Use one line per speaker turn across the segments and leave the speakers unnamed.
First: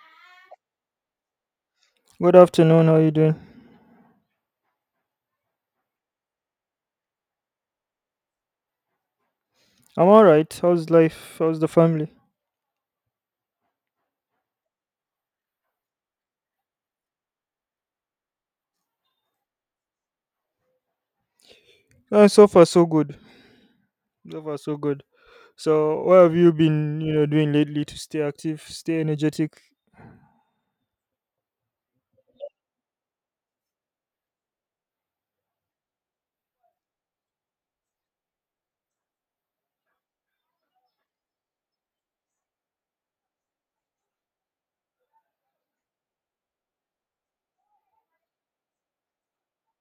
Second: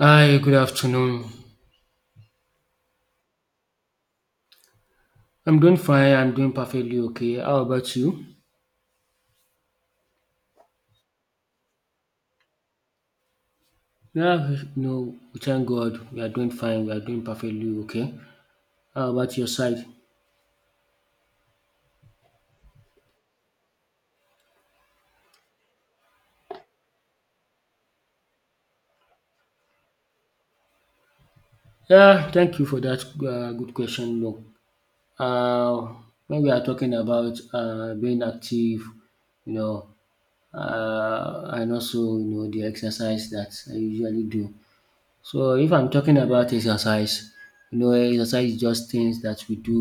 Hi, good afternoon.
Good afternoon. How you doing?
I'm doing fine. I'm doing perfectly okay. How about you?
I'm all right. How's life? How's the family?
Yeah, no, we thank God. We are doing fine. We are doing perfectly okay. How about your side?
So far, so good. So far, so good. So, what have you been, doing lately to stay active, stay energetic?
Yeah, thank you for that good question. No, uh, when we are talking about being active, you know, and also you know the exercise that I usually do. So if I'm talking about exercise, you know, exercise is just things that we do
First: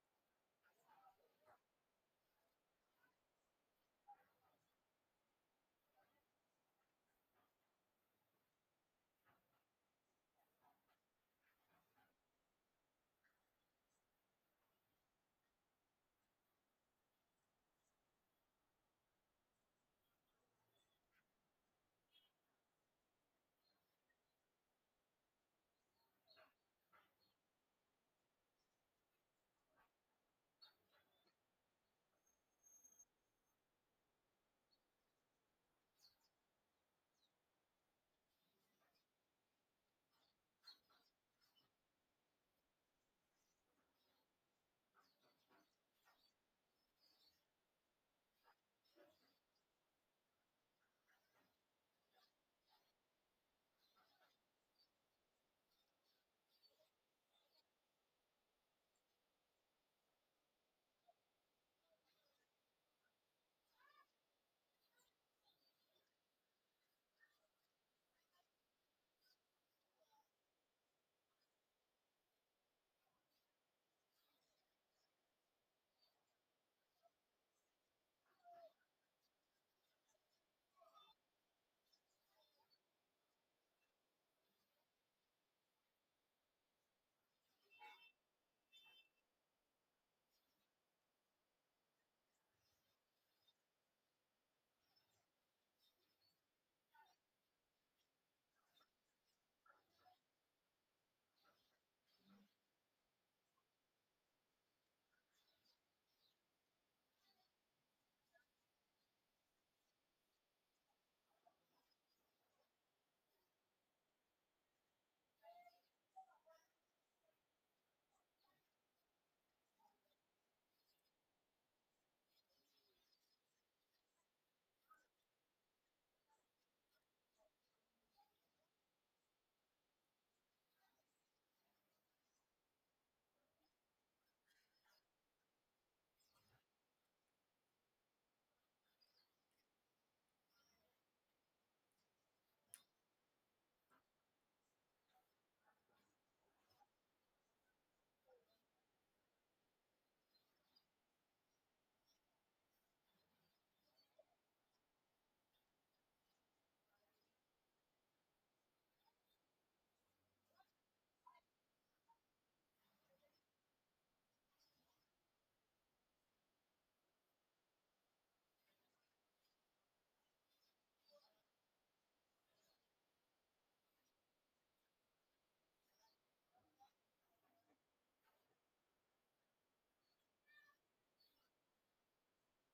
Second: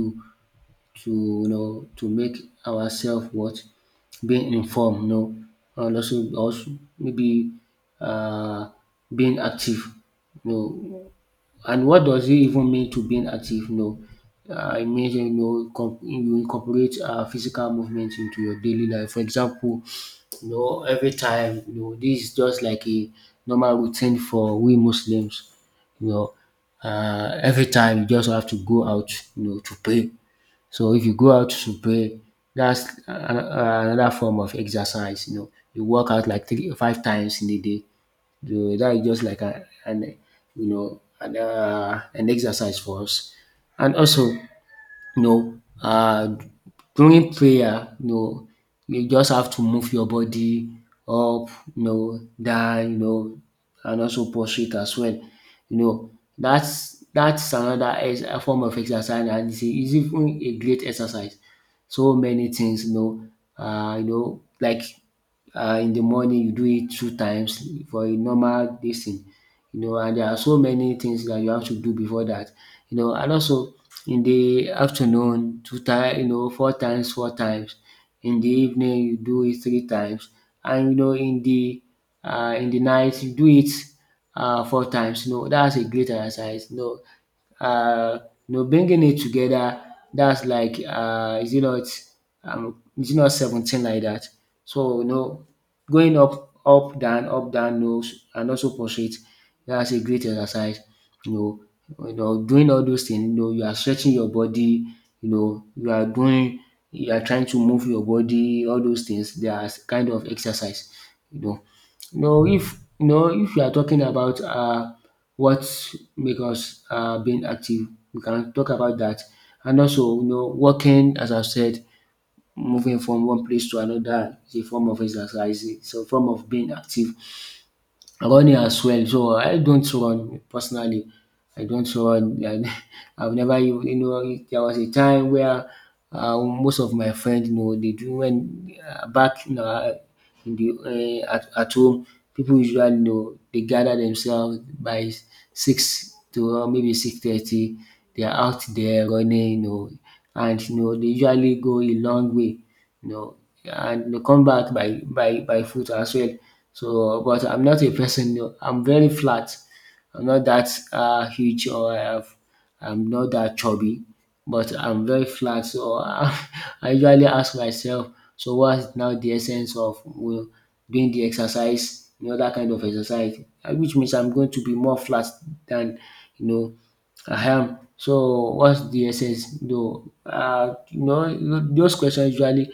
to you know to make ourselves what being informed, you know, and also maybe uh, being active. You know, and what does it even mean to being active? You know, it means you know you incorporate physical movement into your daily life. For example, you know every time you know this is just like a normal routine for we Muslims. You know, every time you just have to go out, you know, to pray. So if you go out to pray, that's another form of exercise, you know. You work out like three five times in a day. So that is just like an you know an exercise for us. And also you know, during prayer, you know, you just have to move your body up, you know, down, you know, and also prostrate as well. You know, that's another ex a form of exercise, and it's even a great exercise. So many things, you know, like in the morning you do it two times for a normal dis thing you know, and there are so many things that you have to do before that, you know. And also in the afternoon, two times, you know, four times, four times. In the evening, you do it three times, and you know, in the night, you do it four times. You know, that's a great exercise. Uh, you know, bringing it together. That's like, is it not 17 like that? So, you know, going up, up, down, nose, and also prostrate. That's a great exercise. You Doing all those things, you know, you are stretching your body, you know, you are trying to move your body, all those things. They are kind of exercise, you know. No, if you are talking about what make us being active, we can talk about that. And also, you know, working, as I've said, moving from one place to another is a form of exercise. It's a form of being active. Running as well. So I don't run personally. I don't run. And I've never even you know there was a time where most of my friends you know they do when back you know in the at home people usually you know they gather themselves by six to maybe 6:30. They are out there running you know and you know they usually go a long way you know, and they come back by by foot as well. So, but I'm not a person. You know, I'm very flat. I'm not that uh, huge or I have, I'm not that chubby, but I'm very flat. So I usually ask myself, so what's now the essence of you know, doing the exercise, you know, that kind of exercise, which means I'm going to be more flat than you know. Ahem. So what's the essence though? You know, those questions usually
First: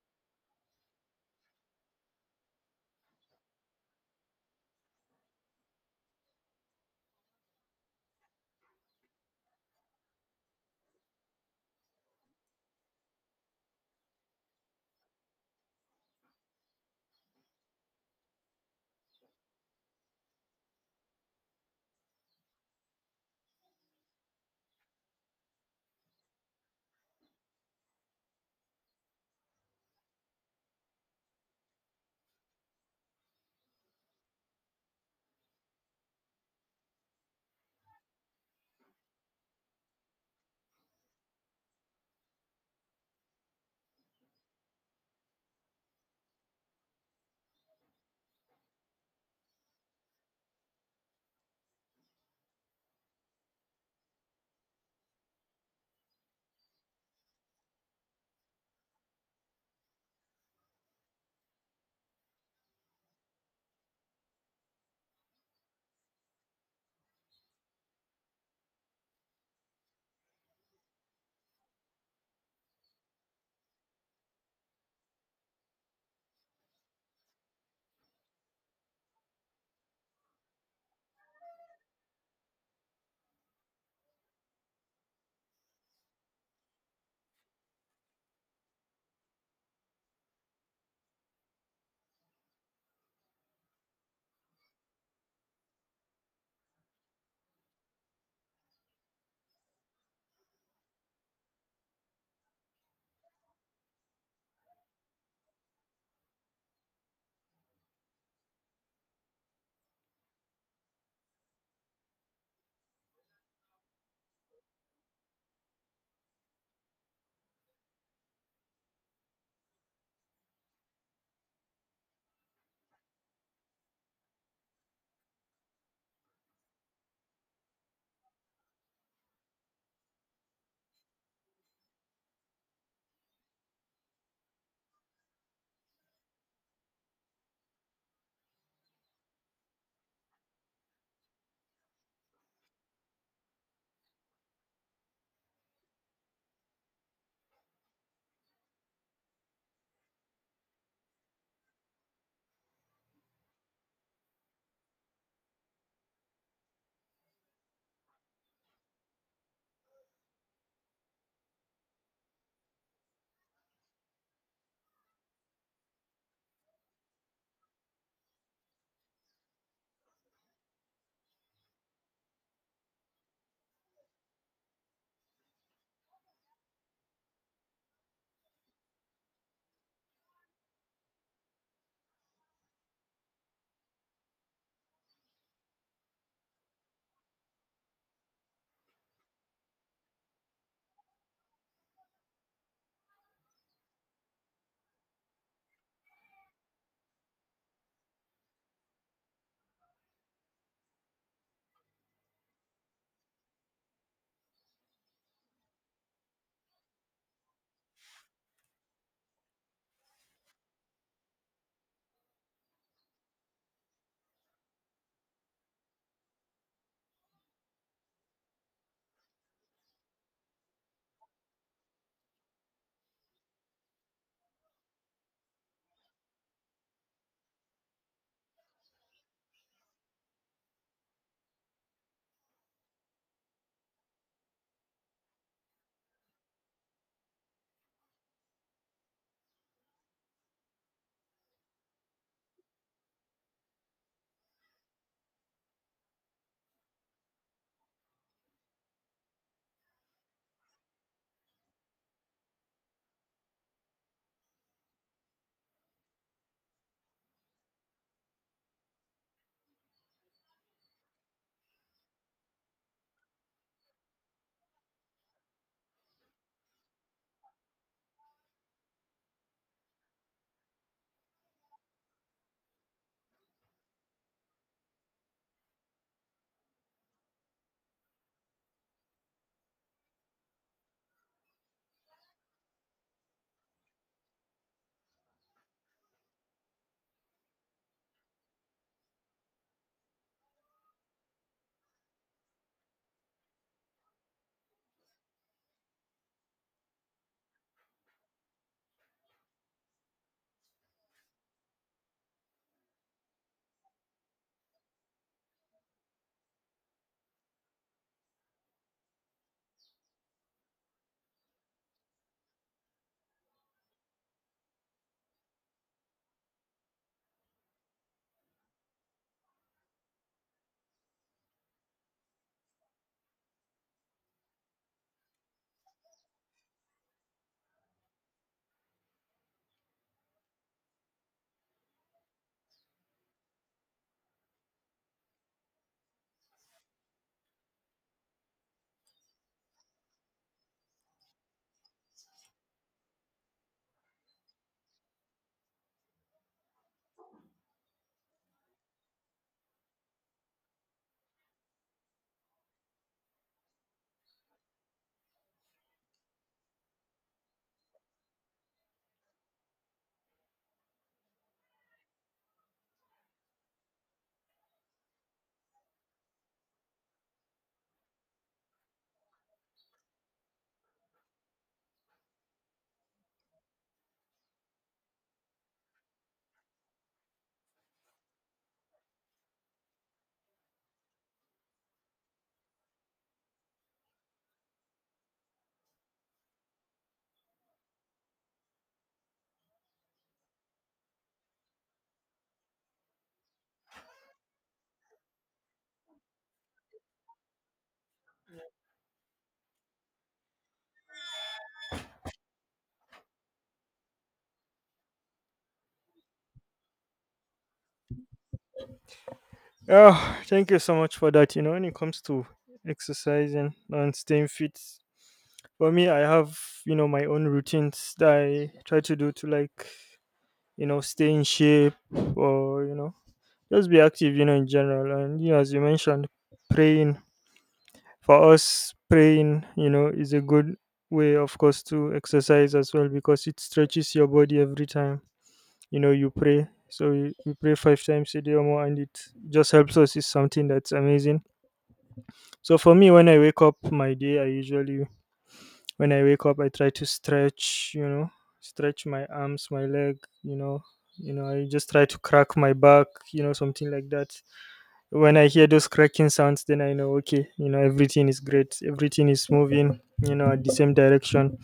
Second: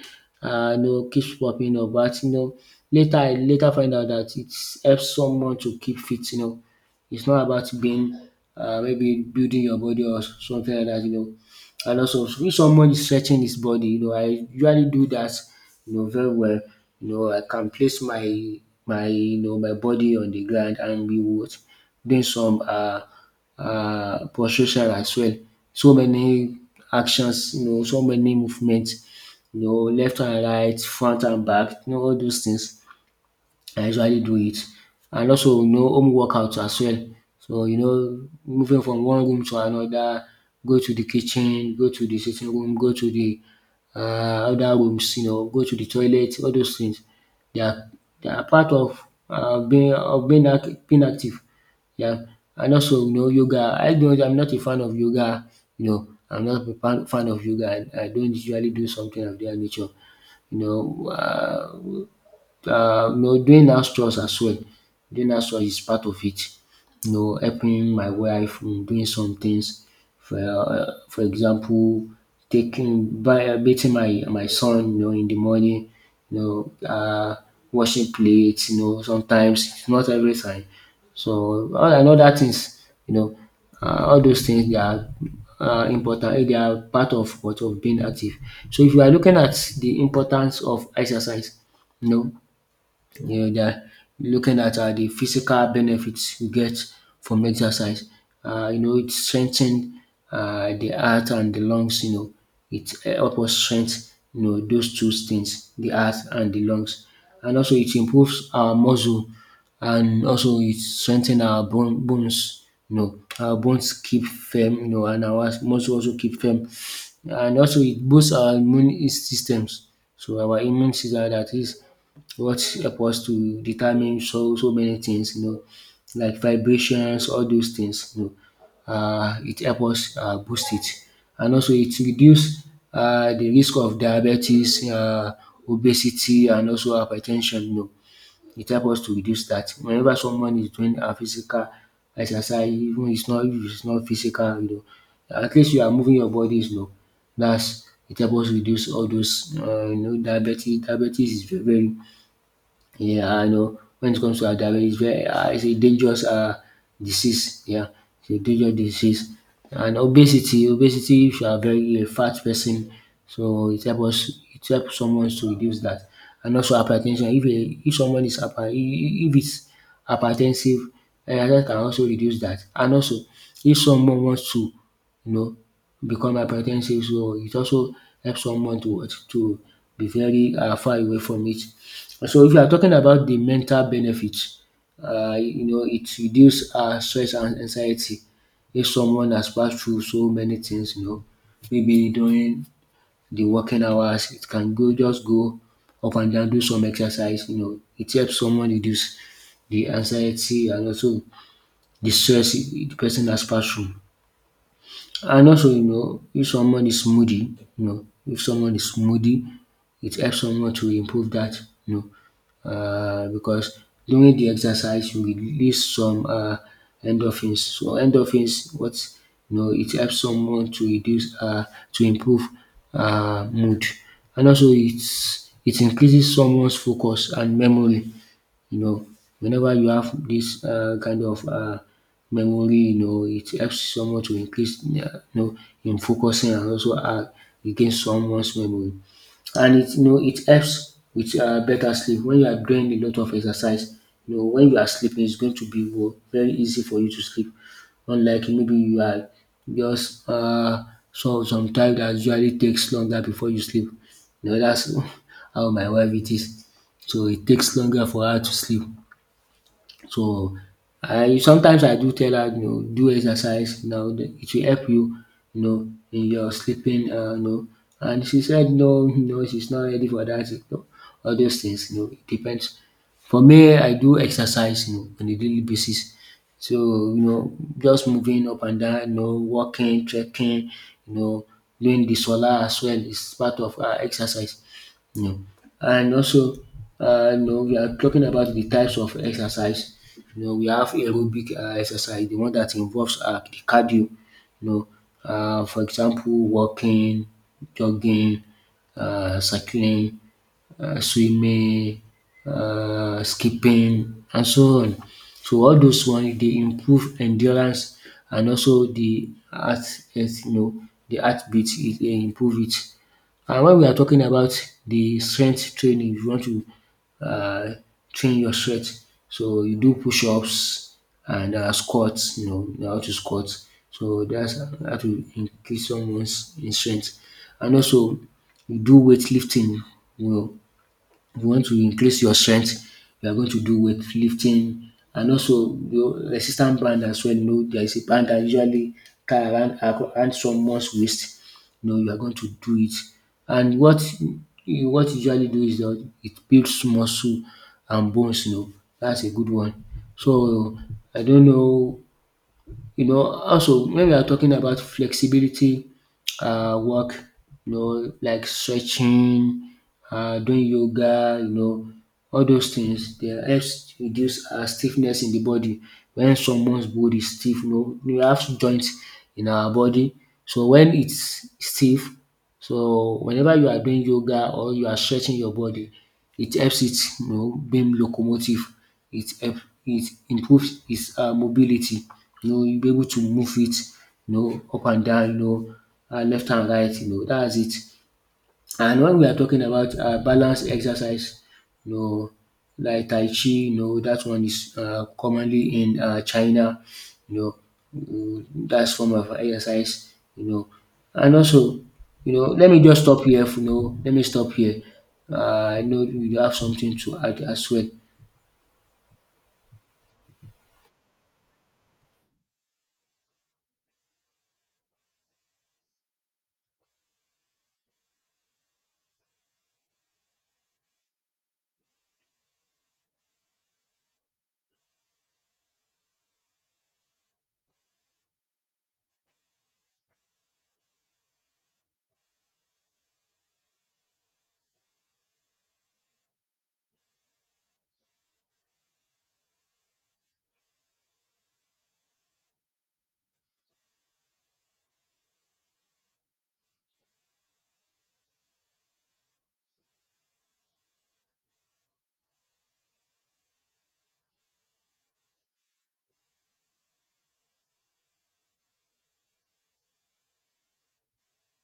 you know, keeps popping up, but you know, later find out that it helps someone to keep fit. You know, it's not about being maybe building your body or something like that. You know, and also if someone is stretching his body, you know, I usually do that, you know, very well. You know, I can place my you know my body on the ground and be what doing some prostration as well. So many actions, you know, so many movements, you know, left and right, front and back, you know, all those things. I usually do it. And also, you know, home workouts as well. So, you know, moving from one room to another, go to the kitchen, go to the sitting room, go to the other rooms, you know, go to the toilet, all those things. They are, they are part of being, being active. Yeah. And also, you know, yoga. I'm not a fan of yoga. You know, I'm not a fan of yoga. I don't usually do something of that nature. You know, uh, you know, doing house chores as well. Doing house chores is part of it. You know, helping my wife in doing some things. For example, taking by bathing my son, you know, in the morning. You know, uh, Washing plates. You know, sometimes it's not every time. So all and other things, you know, all those things they are important. They are part of what of being active. So if you are looking at the importance of exercise, you know, yeah, they're looking at the physical benefits you get from exercise. You know, it strengthens the heart and the lungs. You know, it helps us strengthen you know those two things, the heart and the lungs, and also it improves our muscle, and also it strengthens our bones. You know, our bones keep firm. You know, and our muscle also keep firm, and also it boosts our immune systems. So our immune system that is what help us to determine so many things, you know, like vibrations, all those things, you know. It help us boost it. And also it reduce the risk of diabetes, obesity, and also hypertension, you know. It help us to reduce that. Whenever someone is doing a physical exercise, even it's not if it's not physical, you know, at least you are moving your bodies, you know. That's it help us reduce all those you know diabetes is very yeah, I know. When it comes to diabetes, it's it's a dangerous disease. Yeah, it's a dangerous disease. And obesity, if you are very a fat person, so it helps someone to reduce that. And also hypertension, if someone is hyper, if it's hypertensive, that can also reduce that. And also, if someone wants to, you know, become hypertensive, so it also helps someone to be very far away from it. So if you are talking about the mental benefits, you know, it reduces stress and anxiety. If someone has passed through so many things, you know, maybe during the working hours, it can go just go up and down, do some exercise. You know, it helps someone reduce the anxiety and also the stress the person has passed through. And also, you know, if someone is moody, you know, if someone is moody, it helps someone to improve that, you know, because during the exercise, you release some endorphins. So endorphins, what you know, it helps someone to improve mood, and also it increases someone's focus and memory. You know, whenever you have this kind of memory, you know, it helps someone to increase, you know, in focusing and also against someone's memory. And it you know it helps with better sleep when you are doing a lot of exercise. You know when you are sleeping, it's going to be very easy for you to sleep. Unlike maybe you are just so sometimes that usually takes longer before you sleep. You know that's how my wife it is. So it takes longer for her to sleep. So, I sometimes I do tell her, you know, do exercise now, it will help you, you know, in your sleeping, you know. And she said no, no, she's not ready for that, you know, all those things, you know, it depends. For me, I do exercise, you know, on a daily basis. So, you know, just moving up and down, you know, walking, trekking, you know, doing the solar as well is part of our exercise. Yeah. And also, you know, we are talking about the types of exercise. You know, we have aerobic exercise, the one that involves the cardio. You know, for example, walking, jogging, cycling, swimming, skipping and so on. So all those ones they improve endurance and also the heart health you know the heartbeat it dey improve it. And when we are talking about the strength training, you want to um train your strength, so you do push ups and squat. You know, you know how to squat, so that's how to increase someone's in strength. And also you do weightlifting. You know, if you want to increase your strength, you are going to do weight lifting and also your resistance band as well. You know, there is a band that usually tie around around someone's waist. You know, you are going to do it. And what you usually do is that it builds muscle and bones, you know. That's a good one. So I don't know. You know, also when we are talking about flexibility work, you know, like stretching, doing yoga, you know, all those things they helps reduce stiffness in the body. When someone's body is stiff, you know, we have joints in our body. So when it's stiff, so whenever you are doing yoga or you are stretching your body, it helps it, you know, being locomotive. It help it improves its mobility. You know, you'll be able to move it, you know, up and down, you know, left and right, you know, dats it. And when we are talking about balanced exercise, you know, like Tai Chi, you know, that one is commonly in China, you know, mm, that's form of exercise, you know. And also, you know, let me just stop here, you know, let me stop here. Uh, I know you have something to add as well.
Oh, thank you so much for that. You know, when it comes to exercising and staying fit, for me, I have, you know, my own routines that I try to do to, like, you know, stay in shape, or, you know, just be active, you know, in general. And, you know, as you mentioned, praying. For us, praying, you know, is a good way, of course, to exercise as well, because it stretches your body. Every time, you know, you pray, so we pray five times a day or more, and it just helps us. It's something that's amazing. So for me, when I wake up my day, I usually, when I wake up, I try to stretch, you know, stretch my arms, my leg, you know, you know, I just try to crack my back, you know, something like that. When I hear those cracking sounds, then I know, okay, you know, everything is great, everything is moving, you know, at the same direction.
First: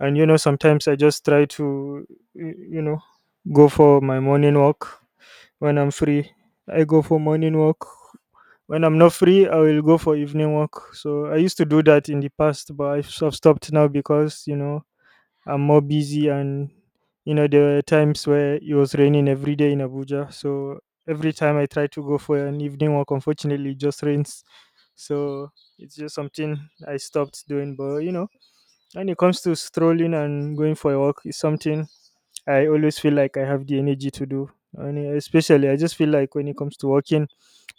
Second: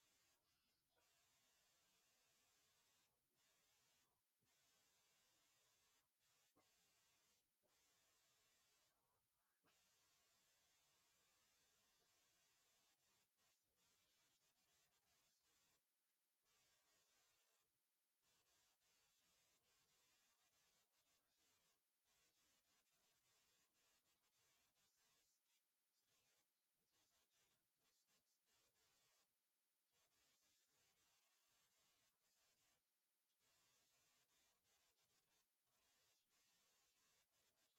And you know, sometimes I just try to, you know, go for my morning walk when I'm free. I go for morning walk. When I'm not free, I will go for evening walk. So I used to do that in the past, but I've stopped now, because, you know, I'm more busy, and, you know, there were times where it was raining every day in Abuja. So every time I try to go for an evening walk, unfortunately, it just rains. So it's just something I stopped doing. But, you know, when it comes to strolling and going for a walk, it's something I always feel like I have the energy to do. And especially I just feel like when it comes to walking,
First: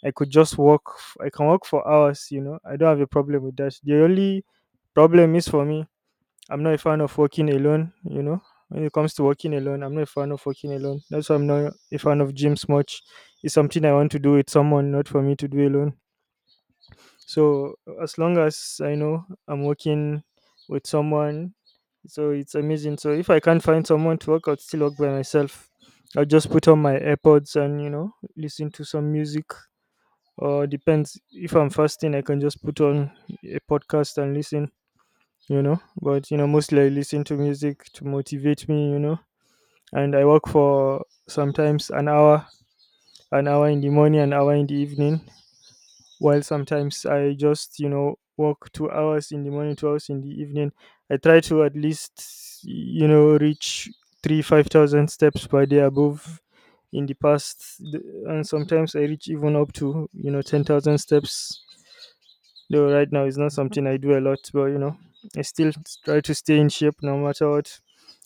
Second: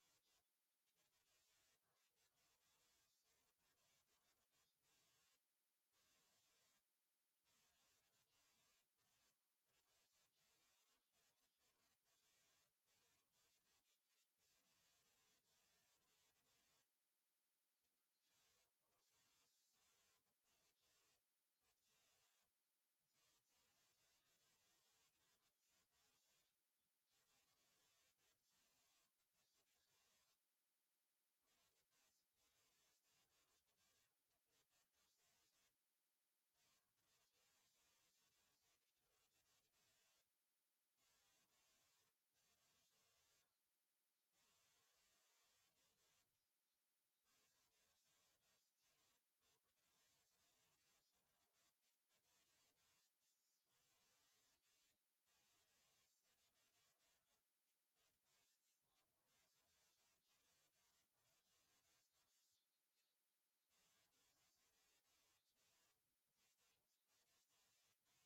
I could just I can walk for hours, you know. I don't have a problem with that. The only problem is, for me, I'm not a fan of working alone, you know. When it comes to working alone, I'm not a fan of working alone. That's why I'm not a fan of gyms much. It's something I want to do with someone, not for me to do alone. So as long as I know I'm working with someone, so it's amazing. So if I can't find someone to work, I'll still work by myself. I'll just put on my AirPods and, you know, listen to some music. Or, depends, if I'm fasting, I can just put on a podcast and listen, you know. But you know, mostly I listen to music to motivate me, you know. And I work for sometimes an hour, an hour in the morning, an hour in the evening, while sometimes I just, you know, work 2 hours in the morning, 2 hours in the evening. I try to at least, you know, reach 3-5,000 steps per day above in the past. And sometimes I reach even up to, you know, 10,000 steps. Though right now it's not something I do a lot, but, you know, I still try to stay in shape no matter what.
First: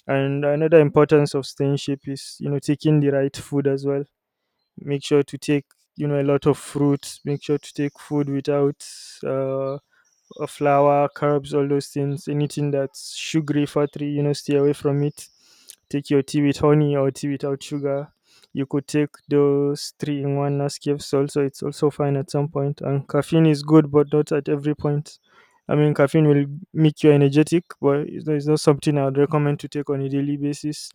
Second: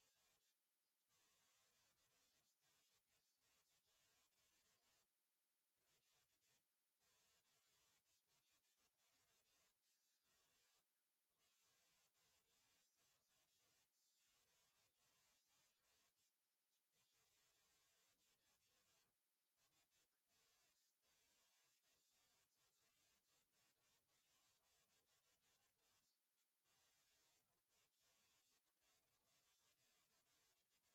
And another importance of staying in shape is, you know, taking the right food as well. Make sure to take, you know, a lot of fruits. Make sure to take food without uh, flour, carbs, all those things. Anything that's sugary, fatty, you know, stay away from it. Take your tea with honey or tea without sugar. You could take those three in one Nescafe. Salt, so it's also fine at some point. And caffeine is good, but not at every point. I mean, caffeine will make you energetic, but it's not something I would recommend to take on a daily basis.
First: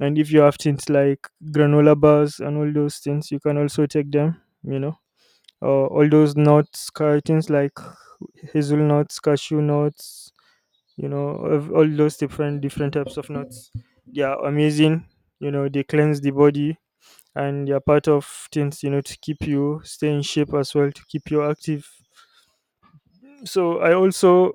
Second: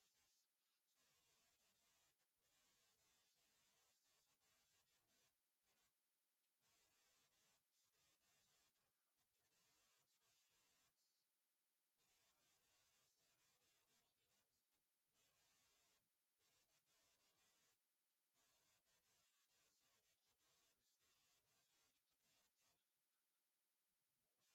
And if you have things like granola bars and all those things, you can also take them. You know, all those nuts, cartons like hazelnuts, cashew nuts, you know, of all those different different types of nuts. They are amazing. You know, they cleanse the body, and they are part of things, you know, to keep you stay in shape as well, to keep you active. So I also,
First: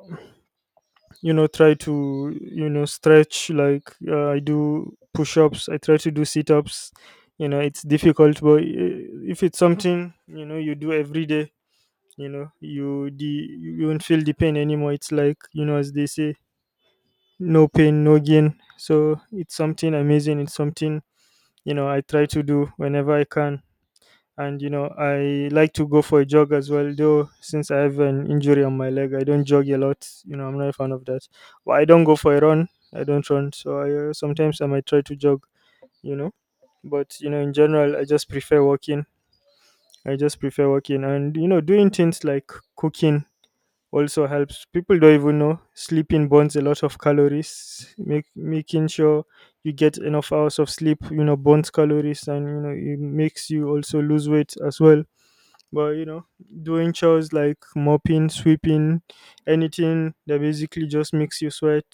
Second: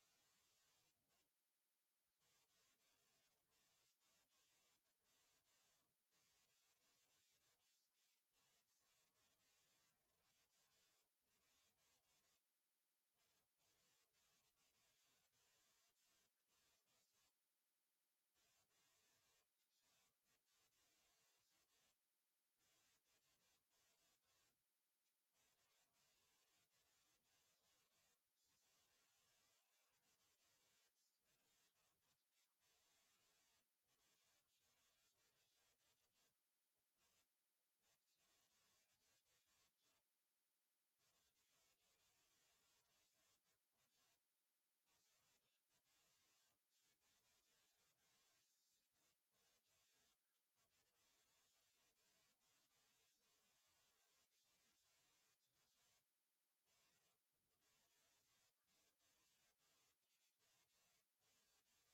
you know, try to, you know, stretch, like I do push-ups. I try to do sit-ups. You know, it's difficult, but if it's something, you know, you do every day, you know, you won't feel the pain anymore. It's like, you know, as they say, no pain, no gain. So it's something amazing. It's something, you know, I try to do whenever I can. And you know, I like to go for a jog as well, though since I have an injury on my leg, I don't jog a lot. You know, I'm not a fan of that. But I don't go for a run. I don't run. So I, sometimes I might try to jog, you know. But you know, in general, I just prefer walking. I just prefer walking, and you know, doing things like cooking also helps. People don't even know sleeping burns a lot of calories. Making sure you get enough hours of sleep, you know, burns calories, and you know, it makes you also lose weight as well. But you know, doing chores like mopping, sweeping, anything that basically just makes you sweat.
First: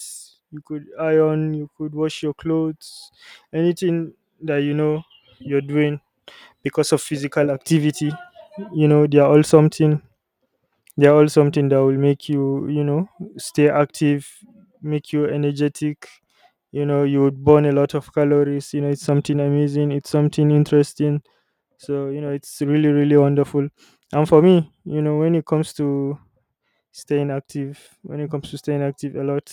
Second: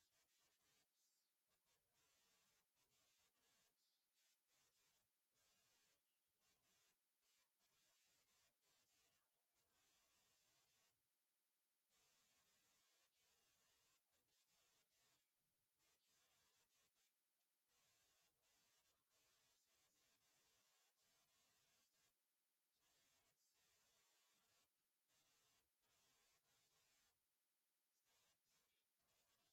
You could iron, you could wash your clothes, anything that, you know, you're doing because of physical activity. You know, they're all something that will make you, you know, stay active, make you energetic. You know, you would burn a lot of calories. You know, it's something amazing. It's something interesting. So, you know, it's really, really wonderful. And for me, you know, when it comes to staying active, when it comes to staying active a lot,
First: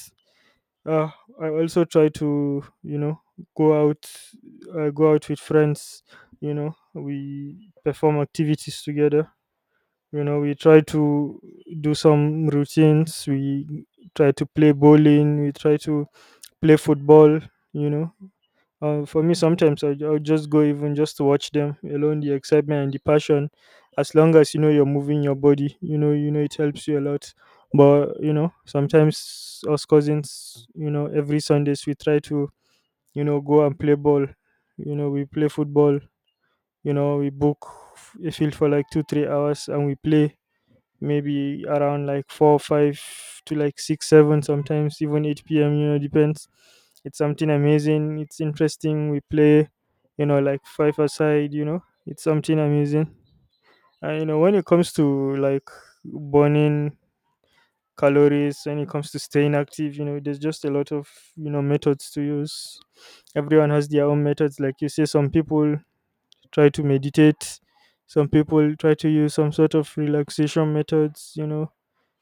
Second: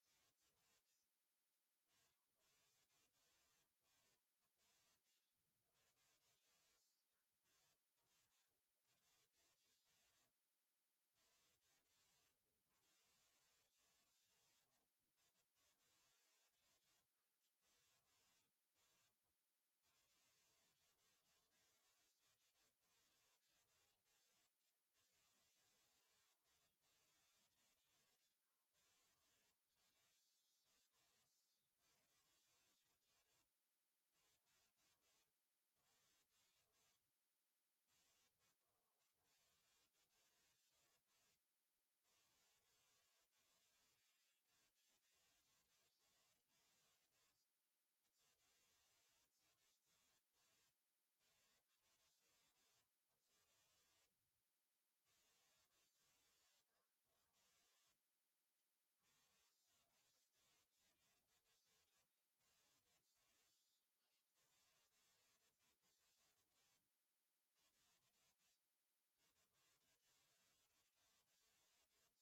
uh, I also try to, you know, go out, go out with friends. You know, we perform activities together. You know, we try to do some routines. We try to play bowling, we try to play football, you know. For me, sometimes I, I'll just go even just to watch them alone, the excitement and the passion. As long as, you know, you're moving your body, you know, you know, it helps you a lot. But you know, sometimes us cousins, you know, every Sundays, we try to, you know, go and play ball. You know, we play football, you know. We book a field for like 2-3 hours, and we play maybe around like 4 5 to like 6 7, sometimes even 8 p.m., you know, depends. It's something amazing, it's interesting. We play, you know, like five aside, you know. It's something amazing. And you know, when it comes to like burning calories, when it comes to staying active, you know, there's just a lot of, you know, methods to use. Everyone has their own methods. Like, you say, some people try to meditate, some people try to use some sort of relaxation methods, you know.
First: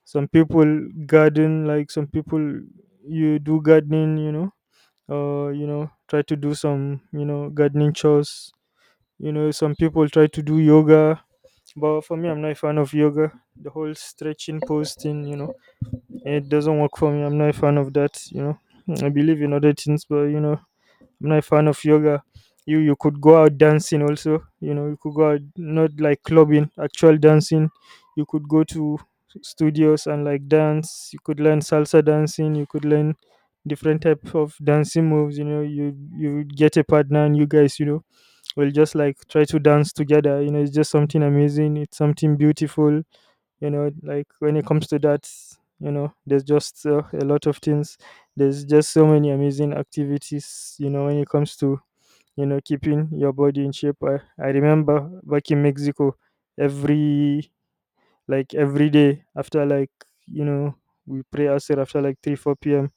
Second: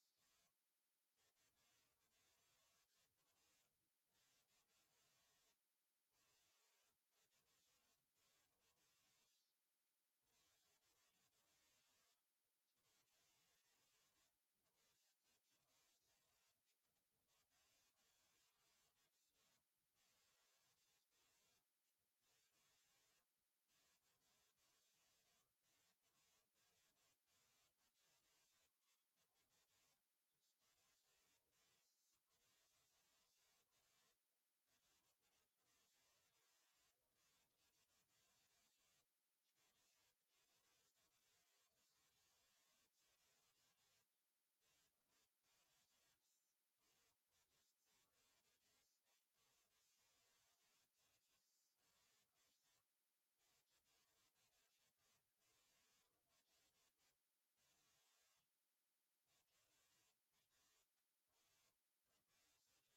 Some people garden, like, some people, you do gardening, you know, or, you know, try to do some, you know, gardening chores, you know. Some people try to do yoga. But for me, I'm not a fan of yoga. The whole stretching posting, you know, it doesn't work for me. I'm not a fan of that, you know. I believe in other things, but you know, I'm not a fan of yoga. You could go out dancing also. You know, you could go out, not like clubbing, actual dancing. You could go to studios and like dance. You could learn salsa dancing. You could learn different type of dancing moves. You know, you get a partner, and you guys, you know, will just like try to dance together. You know, it's just something amazing. It's something beautiful. You know, like, when it comes to that, you know, there's just a lot of things. There's just so many amazing activities, you know, when it comes to, you know, keeping your body in shape. I remember back in Mexico, every, like, every day after like, you know, we pray asr after like 3 4 p.m.,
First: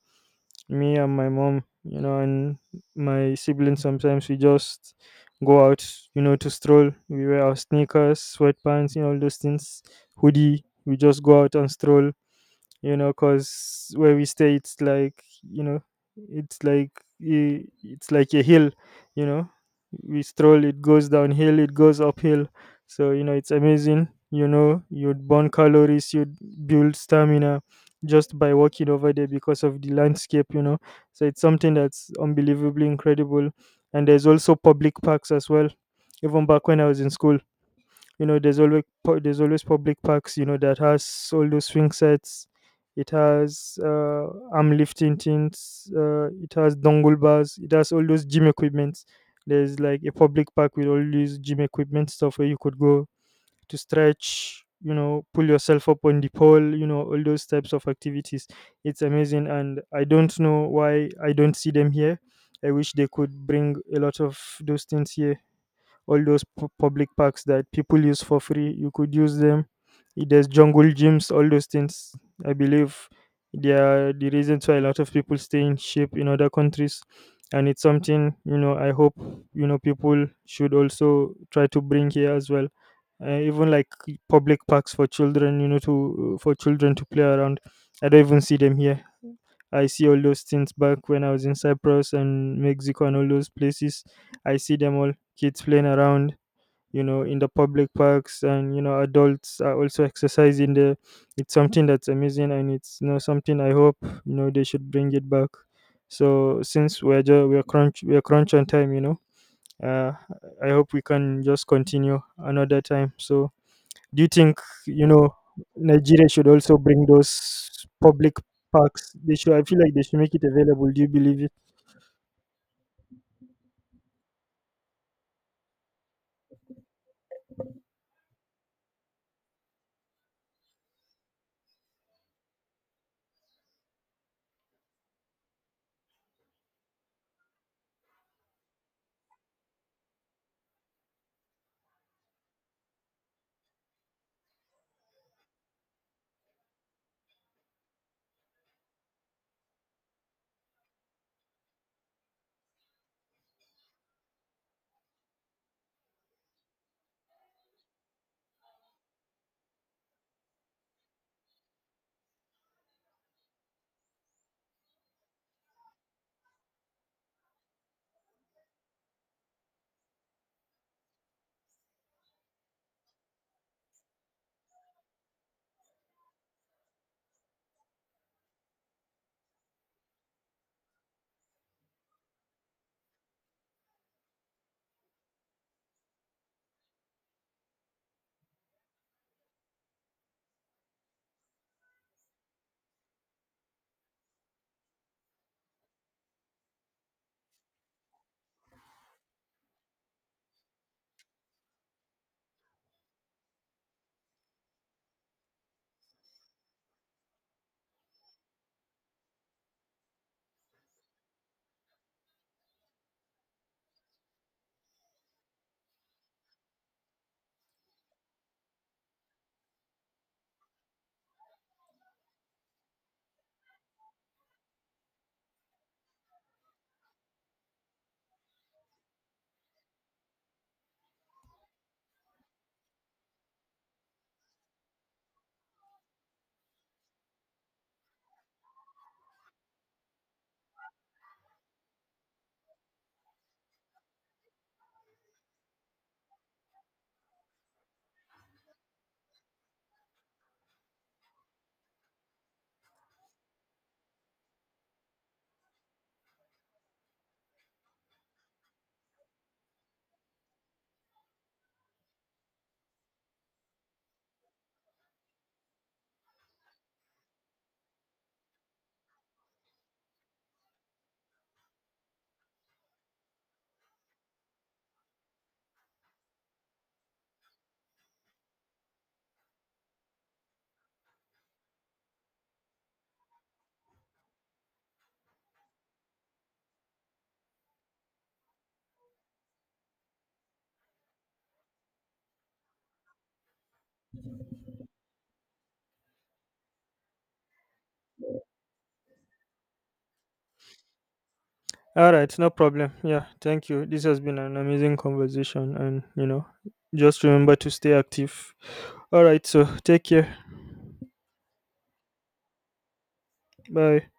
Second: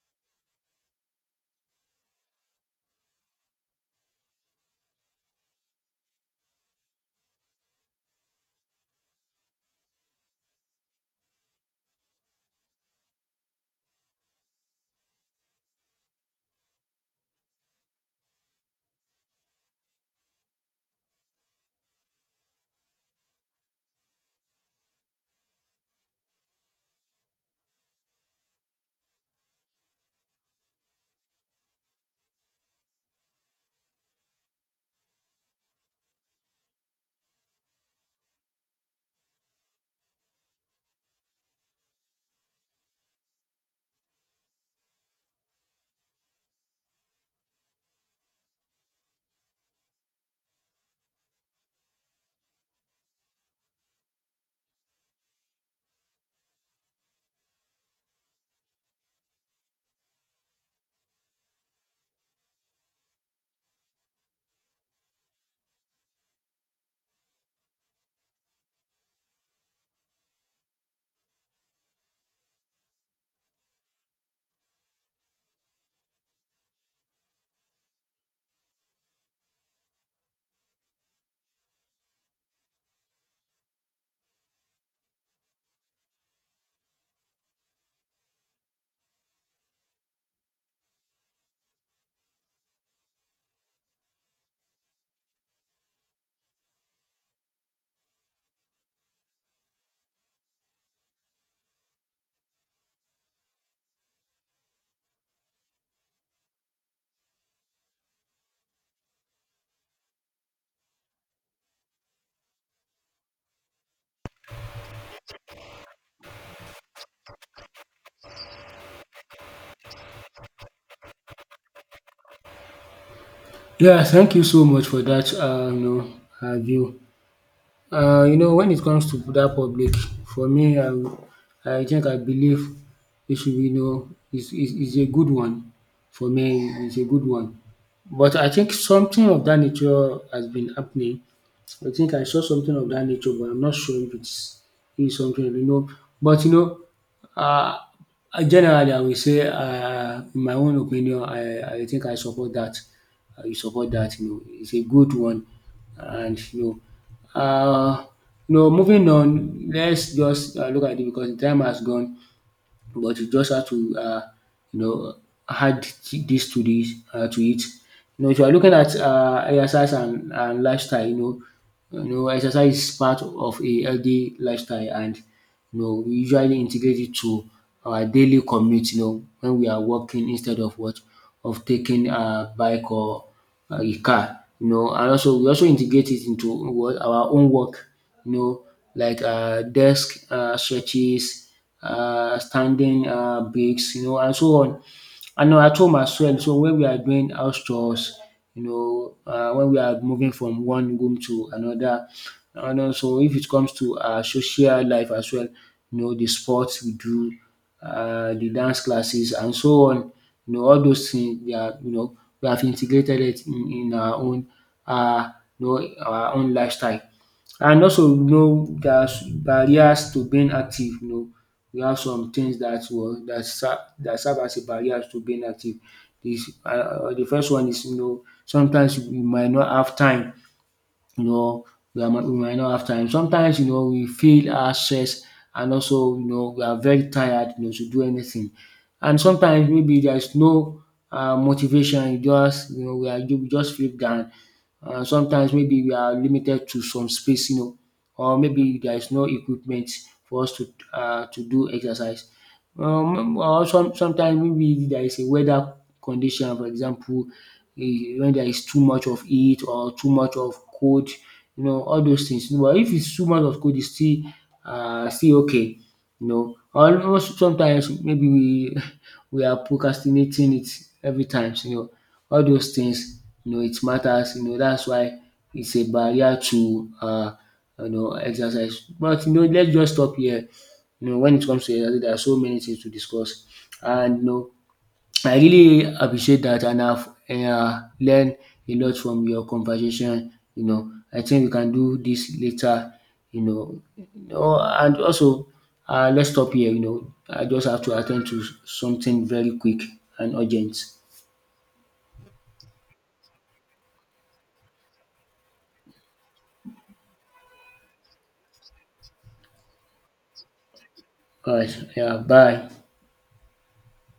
me and my mom, you know, and my siblings, sometimes we just go out, you know, to stroll. We wear our sneakers, sweatpants, you know, all those things, hoodie. We just go out and stroll, you know, because where we stay, it's like, you know, it's like, it's like a hill, you know. We stroll, it goes downhill, it goes uphill. So you know, it's amazing. You know, you'd burn calories, you'd build stamina just by walking over there because of the landscape, you know. So it's something that's unbelievably incredible. And there's also public parks as well. Even back when I was in school, you know, there's always there's always public parks, you know, that has all those swing sets. It has arm lifting things, it has dongle bars, it has all those gym equipments. There's like a public park with all these gym equipment stuff where you could go to stretch, you know, pull yourself up on the pole, you know, all those types of activities. It's amazing, and I don't know why I don't see them here. I wish they could bring a lot of those things here, all those public parks that people use for free, you could use them. Eh, there's jungle gyms, all those things, I believe they are the reasons why a lot of people stay in shape in other countries. And it's something, you know, I hope, you know, people should also try to bring here as well. Even like public parks for children, you know, to, for children to play around, I don't even see them here. I see all those things back when I was in Cyprus and Mexico and all those places. I see them all, kids playing around, you know, in the public parks, and you know, adults are also exercising there. It's something that's amazing, and it's, you know, something I hope, you know, they should bring it back. So since we're just we're crunch on time, you know, uh I hope we can just continue another time. So do you think, you know, Nigeria should also bring those public parks? They should. I feel like they should make it available. Do you believe it?
Yeah, thank you so much for that, you know, view. You know, when it comes to that public, for me, I think I believe it should be, you know, is a good one. For me, it's a good one. But I think something of that nature has been happening. I think I saw something of that nature, but I'm not sure if it's is something, you know. But you know, uh, generally, I will say, in my own opinion, I think I support that, you support that, you know, it's a good one. And you know, you know, moving on, let's just look at it because the time has gone. But you just have to, you know, add dis to it. You know, if you are looking at exercise and lifestyle, you know, you know exercise is part of a healthy lifestyle. And you know, we usually integrate it to our daily commute, you know, when we are walking instead of what of taking a bike or a car, you know. And also we also integrate it into what our own work, you know, like desk stretches, standing breaks, you know, and so on. And now at home as well, so when we are doing house chores, you know, when we are moving from one room to another. And also if it comes to our social life as well, you know, the sports we do, the dance classes, and so on. You know, all those things, they are, you know, we have integrated it in our own, uh, you know, our own lifestyle. And also, you know, there's barriers to being active, you know, we have some things that were that serve as a barrier to being active. This the first one is, you know, sometimes we might not have time, you know. We might not have time. Sometimes, you know, we feel our stress, and also, you know, we are very tired, you know, to do anything. And sometimes maybe there's no motivation. You just, you know, we just feel down. Sometimes maybe we are limited to some space, you know, or maybe there is no equipment for us to do exercise. Or some, sometimes maybe there is a weather condition, for example, eh, when there is too much of heat or too much of cold, you know, all those things. But if it's too much of cold, it's still still okay, you know. Almost sometimes maybe we we are procrastinating it every time, you know. All those things, you know, it matters, you know, that's why it's a barrier to, you know, exercise. But you know, let's just stop here. You know, when it comes to exercise, there are so many things to discuss. And you know, I really appreciate that, and I've learned a lot from your conversation, you know. I think we can do this later, you know. Oh, and also let's stop here, you know. I just have to attend to something very quick and urgent.
All right, no problem. Yeah, thank you. This has been an amazing conversation, and you know, just remember to stay active. All right, so take care.
Alright, yeah, bye.
Bye.